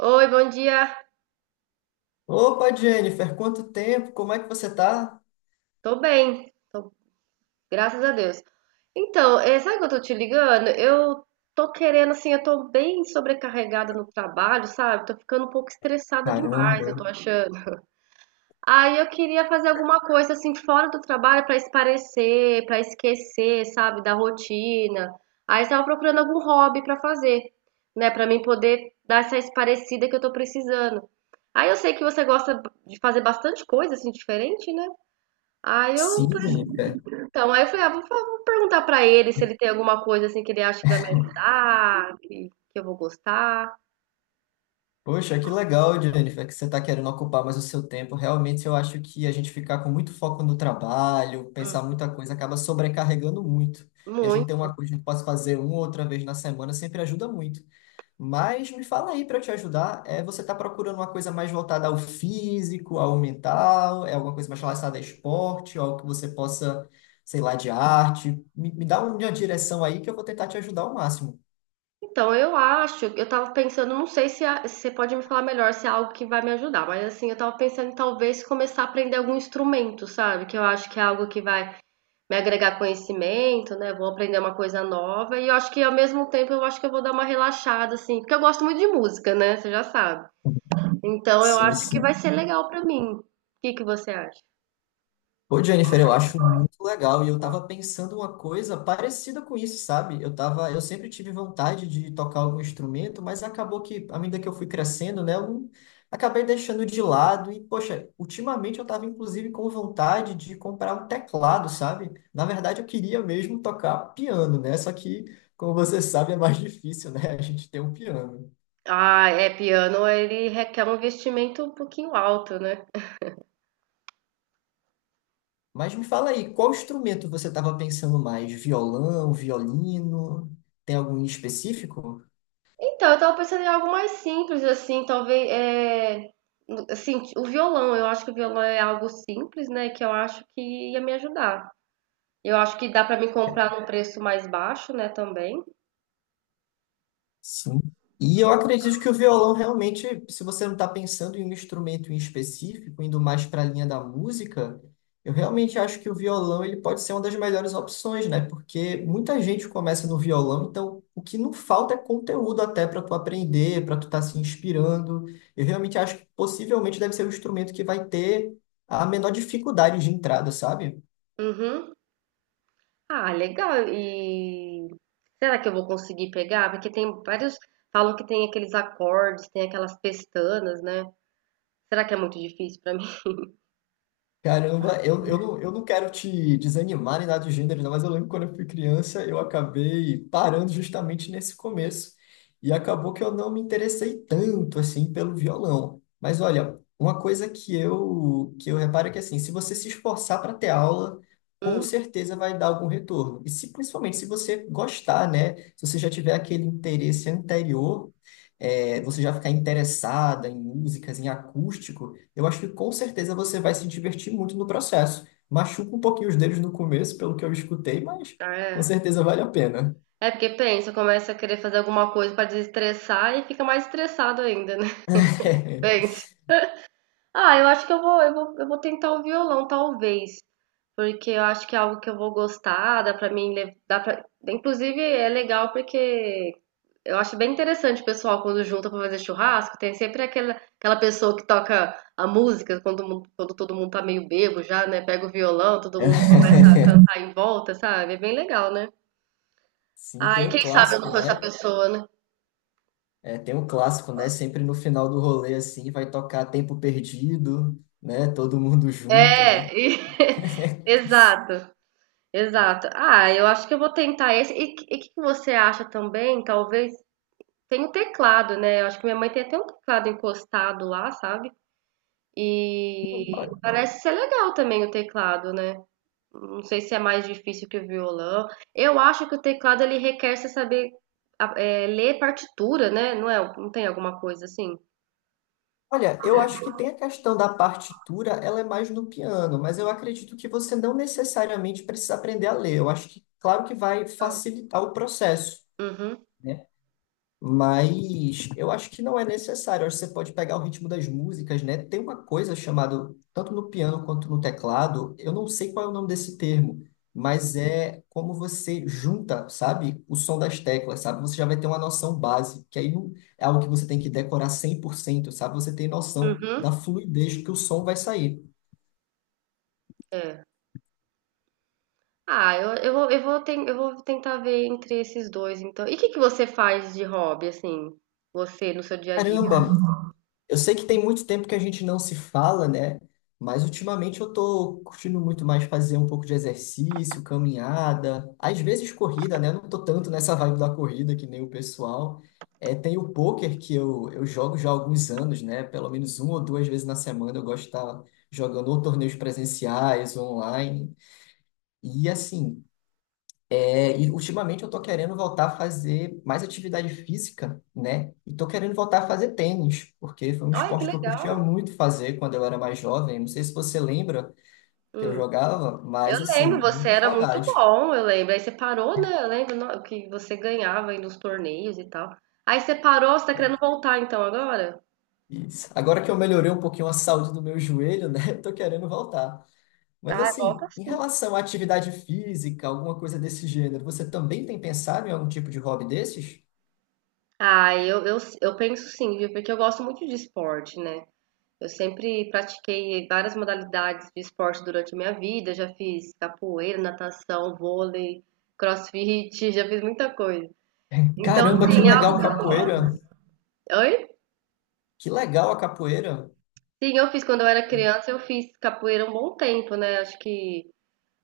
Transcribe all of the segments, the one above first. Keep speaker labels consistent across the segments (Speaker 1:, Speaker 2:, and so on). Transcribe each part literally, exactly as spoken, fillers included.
Speaker 1: Oi, bom dia.
Speaker 2: Opa, Jennifer, quanto tempo? Como é que você tá?
Speaker 1: Tô bem, tô- Graças a Deus. Então, eh, sabe que eu tô te ligando? Eu Tô querendo, assim, eu tô bem sobrecarregada no trabalho, sabe? Tô ficando um pouco estressada demais,
Speaker 2: Caramba.
Speaker 1: eu tô achando. Aí eu queria fazer alguma coisa, assim, fora do trabalho pra esparecer, pra esquecer, sabe, da rotina. Aí eu tava procurando algum hobby pra fazer, né, pra mim poder dar essa esparecida que eu tô precisando. Aí eu sei que você gosta de fazer bastante coisa, assim, diferente, né? Aí eu
Speaker 2: Sim, Jennifer.
Speaker 1: Então, aí eu falei, ah, vou, fa- vou perguntar pra ele se ele tem alguma coisa assim que ele acha que vai me ajudar, que, que eu vou gostar.
Speaker 2: Poxa, que legal, Jennifer, que você está querendo ocupar mais o seu tempo. Realmente, eu acho que a gente ficar com muito foco no trabalho,
Speaker 1: Hum.
Speaker 2: pensar muita coisa, acaba sobrecarregando muito. E a gente ter uma
Speaker 1: Muito.
Speaker 2: coisa que pode fazer uma ou outra vez na semana sempre ajuda muito. Mas me fala aí para te ajudar, é, você está procurando uma coisa mais voltada ao físico, ao mental, é alguma coisa mais relacionada a esporte, algo que você possa, sei lá, de arte? Me, me dá uma direção aí que eu vou tentar te ajudar ao máximo.
Speaker 1: Então, eu acho, eu tava pensando, não sei se, a- se você pode me falar melhor se é algo que vai me ajudar, mas assim, eu tava pensando em talvez começar a aprender algum instrumento, sabe? Que eu acho que é algo que vai me agregar conhecimento, né? Vou aprender uma coisa nova e eu acho que ao mesmo tempo eu acho que eu vou dar uma relaxada, assim, porque eu gosto muito de música, né? Você já sabe. Então, eu
Speaker 2: Sim,
Speaker 1: acho que vai
Speaker 2: sim.
Speaker 1: ser legal pra mim. O que que você acha?
Speaker 2: Pô, Jennifer, eu acho muito legal e eu tava pensando uma coisa parecida com isso, sabe? Eu tava, eu sempre tive vontade de tocar algum instrumento, mas acabou que, à medida que eu fui crescendo, né, eu não- acabei deixando de lado e, poxa, ultimamente eu tava inclusive com vontade de comprar um teclado, sabe? Na verdade, eu queria mesmo tocar piano, né? Só que, como você sabe, é mais difícil, né, a gente ter um piano.
Speaker 1: Ah, é, piano ele requer um investimento um pouquinho alto, né?
Speaker 2: Mas me fala aí, qual instrumento você tava pensando mais? Violão, violino? Tem algum em específico?
Speaker 1: Então, eu tava pensando em algo mais simples, assim, talvez, é, assim, o violão, eu acho que o violão é algo simples, né, que eu acho que ia me ajudar. Eu acho que dá pra me comprar num preço mais baixo, né, também.
Speaker 2: Sim. E eu acredito que o violão realmente, se você não está pensando em um instrumento em específico, indo mais para a linha da música, eu realmente acho que o violão ele pode ser uma das melhores opções, né? Porque muita gente começa no violão, então o que não falta é conteúdo até para tu aprender, para tu estar se inspirando. Eu realmente acho que possivelmente deve ser o instrumento que vai ter a menor dificuldade de entrada, sabe?
Speaker 1: Uhum. Ah, legal, e será que eu vou conseguir pegar? Porque tem vários, falam que tem aqueles acordes, tem aquelas pestanas, né? Será que é muito difícil pra mim?
Speaker 2: Caramba, eu, eu, não, eu não quero te desanimar nem nada do gênero, não, mas eu lembro quando eu fui criança, eu acabei parando justamente nesse começo. E acabou que eu não me interessei tanto assim pelo violão. Mas olha, uma coisa que eu que eu reparo é que assim, se você se esforçar para ter aula, com
Speaker 1: Hum,
Speaker 2: certeza vai dar algum retorno. E se principalmente se você gostar, né? Se você já tiver aquele interesse anterior, eh, você já ficar interessada em músicas, em acústico eu acho que com certeza você vai se divertir muito no processo. Machuca um pouquinho os dedos no começo, pelo que eu escutei, mas
Speaker 1: ah,
Speaker 2: com
Speaker 1: é.
Speaker 2: certeza vale a pena.
Speaker 1: É porque pensa, começa a querer fazer alguma coisa pra desestressar e fica mais estressado ainda, né? Pense. Ah, eu acho que eu vou, eu vou, eu vou tentar o violão, talvez. Porque eu acho que é algo que eu vou gostar, dá pra mim, le- dá pra... Inclusive é legal porque eu acho bem interessante o pessoal quando junta pra fazer churrasco, tem sempre aquela, aquela pessoa que toca a música quando, todo mundo- quando todo mundo tá meio bêbado já, né? Pega o violão, todo mundo começa a cantar em volta, sabe? É bem legal, né?
Speaker 2: Sim,
Speaker 1: Ah,
Speaker 2: tem
Speaker 1: e
Speaker 2: o
Speaker 1: quem sabe eu
Speaker 2: clássico,
Speaker 1: não sou essa
Speaker 2: né?
Speaker 1: pessoa, né?
Speaker 2: É, tem o clássico, né? Sempre no final do rolê, assim, vai tocar Tempo Perdido, né? Todo mundo junta, né?
Speaker 1: É, e- exato, exato. Ah, eu acho que eu vou tentar esse. E o que que você acha também? Talvez tem o teclado, né? Eu acho que minha mãe tem até um teclado encostado lá, sabe?
Speaker 2: Não,
Speaker 1: E
Speaker 2: ó-
Speaker 1: parece ser legal também o teclado, né? Não sei se é mais difícil que o violão. Eu acho que o teclado ele requer você saber a- é, ler partitura, né? Não é? Não tem alguma coisa assim?
Speaker 2: Olha, eu acho que tem a questão da partitura, ela é mais no piano, mas eu acredito que você não necessariamente precisa aprender a ler. Eu acho que, claro que vai
Speaker 1: Não.
Speaker 2: facilitar o processo.
Speaker 1: Uhum,
Speaker 2: Né? Mas eu acho que não é necessário. Eu acho que você pode pegar o ritmo das músicas, né? Tem uma coisa chamada, tanto no piano quanto no teclado, eu não sei qual é o nome desse termo, mas é como você junta, sabe, o som das teclas, sabe? Você já vai ter uma noção base, que aí não é algo que você tem que decorar cem por cento, sabe? Você tem noção
Speaker 1: uhum,
Speaker 2: da fluidez que o som vai sair.
Speaker 1: é. Ah, eu, eu vou, eu vou, ten- eu vou tentar ver entre esses dois, então. E o que que você faz de hobby, assim? Você no seu dia a dia?
Speaker 2: Caramba, eu sei que tem muito tempo que a gente não se fala, né? Mas ultimamente eu tô curtindo muito mais fazer um pouco de exercício, caminhada, às vezes corrida, né? Eu não tô tanto nessa vibe da corrida que nem o pessoal. É, tem o pôquer que eu, eu jogo já há alguns anos, né? Pelo menos uma ou duas vezes na semana eu gosto de estar jogando ou torneios presenciais, ou online. E assim, é, e ultimamente eu tô querendo voltar a fazer mais atividade física, né? E tô querendo voltar a fazer tênis, porque foi um
Speaker 1: Olha, que
Speaker 2: esporte que eu curtia
Speaker 1: legal!
Speaker 2: muito fazer quando eu era mais jovem. Não sei se você lembra que eu
Speaker 1: Hum.
Speaker 2: jogava,
Speaker 1: Eu
Speaker 2: mas
Speaker 1: lembro,
Speaker 2: assim,
Speaker 1: você
Speaker 2: muita
Speaker 1: era muito
Speaker 2: saudade.
Speaker 1: bom, eu lembro. Aí você parou, né? Eu lembro no- Que você ganhava aí nos torneios e tal. Aí você parou, você tá querendo
Speaker 2: É
Speaker 1: voltar então agora?
Speaker 2: isso. Agora que eu melhorei um pouquinho a saúde do meu joelho, né? Eu tô querendo voltar. Mas
Speaker 1: Ah, volta
Speaker 2: assim, em
Speaker 1: sim.
Speaker 2: relação à atividade física, alguma coisa desse gênero, você também tem pensado em algum tipo de hobby desses?
Speaker 1: Ah, eu, eu, eu penso sim, viu? Porque eu gosto muito de esporte, né? Eu sempre pratiquei várias modalidades de esporte durante a minha vida. Já fiz capoeira, natação, vôlei, crossfit, já fiz muita coisa. Então,
Speaker 2: Caramba, que
Speaker 1: assim, é algo
Speaker 2: legal
Speaker 1: que eu
Speaker 2: capoeira!
Speaker 1: gosto. Oi?
Speaker 2: Que legal a capoeira!
Speaker 1: Sim, eu fiz quando eu era criança, eu fiz capoeira um bom tempo, né? Acho que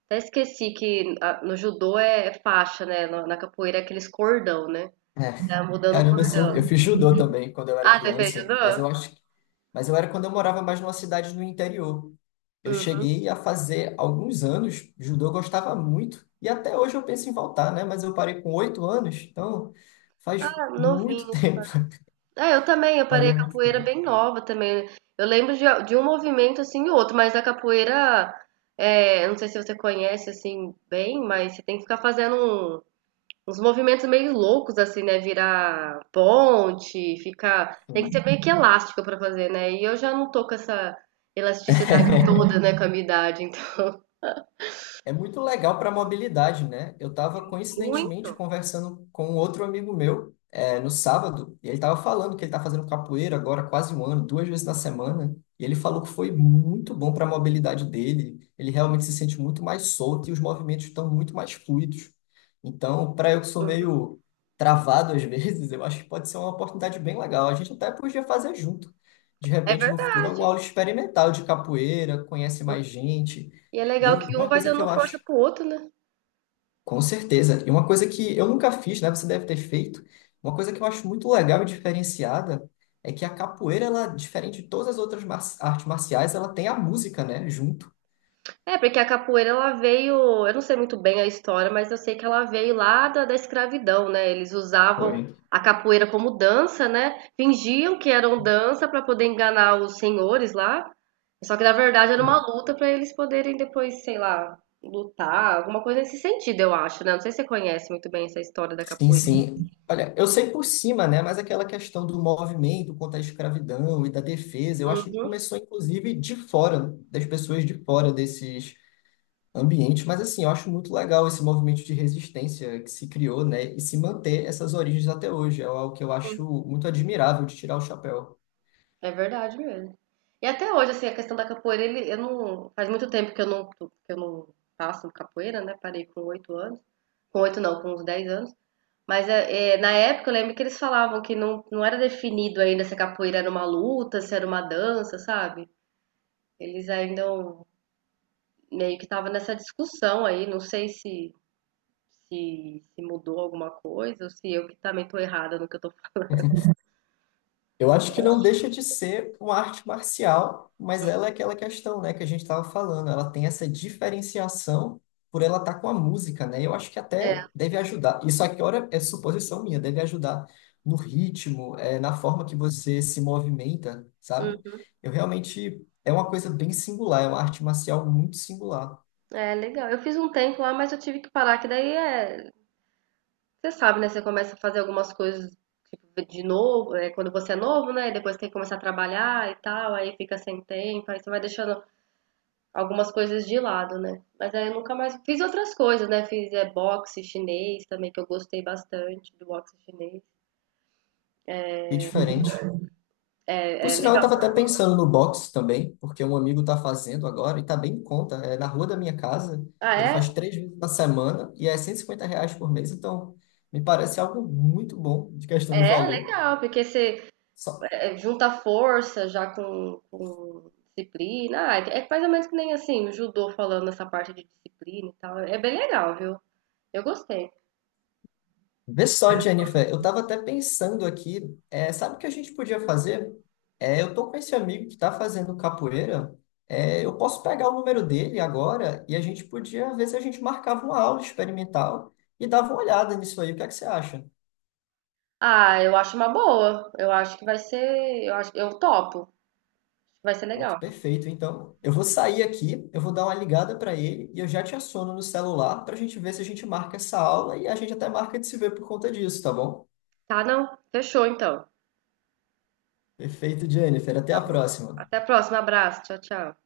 Speaker 1: até esqueci que a- no judô é é faixa, né? Na na capoeira é aqueles cordão, né?
Speaker 2: É.
Speaker 1: Tá mudando o
Speaker 2: Caramba, assim, eu,
Speaker 1: cordão.
Speaker 2: eu fiz judô também quando eu era
Speaker 1: Ah, você fez judô?
Speaker 2: criança, mas eu acho que, mas eu era quando eu morava mais numa cidade no interior. Eu
Speaker 1: Uhum.
Speaker 2: cheguei a fazer alguns anos, judô eu gostava muito, e até hoje eu penso em voltar, né? Mas eu parei com oito anos, então faz
Speaker 1: Ah,
Speaker 2: muito
Speaker 1: novinho,
Speaker 2: tempo.
Speaker 1: ah, eu também, eu parei a
Speaker 2: Valeu muito
Speaker 1: capoeira
Speaker 2: tempo.
Speaker 1: bem nova também. Eu lembro de, de um movimento assim e outro, mas a capoeira, é, eu não sei se você conhece assim bem, mas você tem que ficar fazendo um- uns movimentos meio loucos assim, né? Virar ponte, ficar. Tem que ser meio que elástico pra fazer, né? E eu já não tô com essa elasticidade toda, né, com a minha idade, então.
Speaker 2: É muito legal para mobilidade, né? Eu estava coincidentemente
Speaker 1: Muito.
Speaker 2: conversando com outro amigo meu é, no sábado, e ele estava falando que ele está fazendo capoeira agora há quase um ano, duas vezes na semana, e ele falou que foi muito bom para a mobilidade dele. Ele realmente se sente muito mais solto e os movimentos estão muito mais fluidos. Então, para eu que sou meio travado às vezes, eu acho que pode ser uma oportunidade bem legal. A gente até podia fazer junto. De
Speaker 1: É
Speaker 2: repente, no futuro,
Speaker 1: verdade.
Speaker 2: alguma aula experimental de capoeira, conhece mais gente.
Speaker 1: E é
Speaker 2: E
Speaker 1: legal
Speaker 2: eu,
Speaker 1: que um
Speaker 2: uma
Speaker 1: vai
Speaker 2: coisa que eu
Speaker 1: dando força
Speaker 2: acho
Speaker 1: pro outro, né?
Speaker 2: com certeza. E uma coisa que eu nunca fiz, né? Você deve ter feito. Uma coisa que eu acho muito legal e diferenciada é que a capoeira, ela, diferente de todas as outras mar- artes marciais, ela tem a música, né? Junto.
Speaker 1: É, porque a capoeira ela veio, eu não sei muito bem a história, mas eu sei que ela veio lá da, da escravidão, né? Eles usavam
Speaker 2: Foi.
Speaker 1: a capoeira como dança, né? Fingiam que eram dança para poder enganar os senhores lá. Só que na verdade era uma luta para eles poderem depois, sei lá, lutar, alguma coisa nesse sentido, eu acho, né? Não sei se você conhece muito bem essa história da
Speaker 2: Sim,
Speaker 1: capoeira.
Speaker 2: sim. Olha, eu sei por cima, né? Mas aquela questão do movimento contra a escravidão e da defesa, eu acho que começou, inclusive, de fora, das pessoas de fora desses ambiente, mas assim, eu acho muito legal esse movimento de resistência que se criou, né, e se manter essas origens até hoje, é algo que eu acho muito admirável de tirar o chapéu.
Speaker 1: É verdade mesmo. E até hoje, assim, a questão da capoeira, ele, eu não, faz muito tempo que eu não, que eu não faço capoeira, né? Parei com oito anos. Com oito não, com uns dez anos. Mas é, é, na época eu lembro que eles falavam que não, não era definido ainda se a capoeira era uma luta, se era uma dança, sabe? Eles ainda não- Meio que estavam nessa discussão aí, não sei se, se, se mudou alguma coisa ou se eu que também tô errada no que eu tô falando.
Speaker 2: Eu acho que não deixa de ser uma arte marcial, mas ela é aquela questão, né, que a gente estava falando. Ela tem essa diferenciação por ela estar com a música, né? Eu acho que
Speaker 1: É,
Speaker 2: até deve ajudar. Isso aqui, ora, é suposição minha, deve ajudar no ritmo, é, na forma que você se movimenta, sabe?
Speaker 1: hum,
Speaker 2: Eu realmente é uma coisa bem singular, é uma arte marcial muito singular
Speaker 1: é legal. Eu fiz um tempo lá, mas eu tive que parar, que daí é, você sabe, né? Você começa a fazer algumas coisas tipo, de novo, é, quando você é novo, né? E depois tem que começar a trabalhar e tal, aí fica sem tempo, aí você vai deixando algumas coisas de lado, né? Mas aí eu nunca mais fiz outras coisas, né? Fiz é, boxe chinês também, que eu gostei bastante do boxe chinês.
Speaker 2: e diferente. Por
Speaker 1: É, é
Speaker 2: sinal, eu
Speaker 1: legal.
Speaker 2: tava até pensando no box também, porque um amigo tá fazendo agora e tá bem em conta. É na rua da minha casa,
Speaker 1: Ah,
Speaker 2: ele
Speaker 1: é?
Speaker 2: faz três vezes na semana e é cento e cinquenta reais por mês, então me parece algo muito bom de questão de
Speaker 1: É é
Speaker 2: valor.
Speaker 1: legal, porque você
Speaker 2: Só...
Speaker 1: é, junta força já com, com disciplina. Ah, é mais ou menos que nem assim, o judô falando essa parte de disciplina e tal. É bem legal, viu? Eu gostei.
Speaker 2: Vê só, Jennifer, eu tava até pensando aqui, é, sabe o que a gente podia fazer? É, eu tô com esse amigo que tá fazendo capoeira, é, eu posso pegar o número dele agora e a gente podia ver se a gente marcava uma aula experimental e dava uma olhada nisso aí. O que é que você acha?
Speaker 1: Ah, eu acho uma boa. Eu acho que vai ser. Eu acho, eu topo. Vai ser
Speaker 2: Pronto,
Speaker 1: legal.
Speaker 2: perfeito. Então, eu vou sair aqui, eu vou dar uma ligada para ele e eu já te assono no celular para a gente ver se a gente marca essa aula e a gente até marca de se ver por conta disso, tá bom?
Speaker 1: Tá, não? Fechou então.
Speaker 2: Perfeito, Jennifer. Até
Speaker 1: Tá
Speaker 2: a
Speaker 1: bom.
Speaker 2: próxima.
Speaker 1: Até a próxima. Abraço. Tchau, tchau.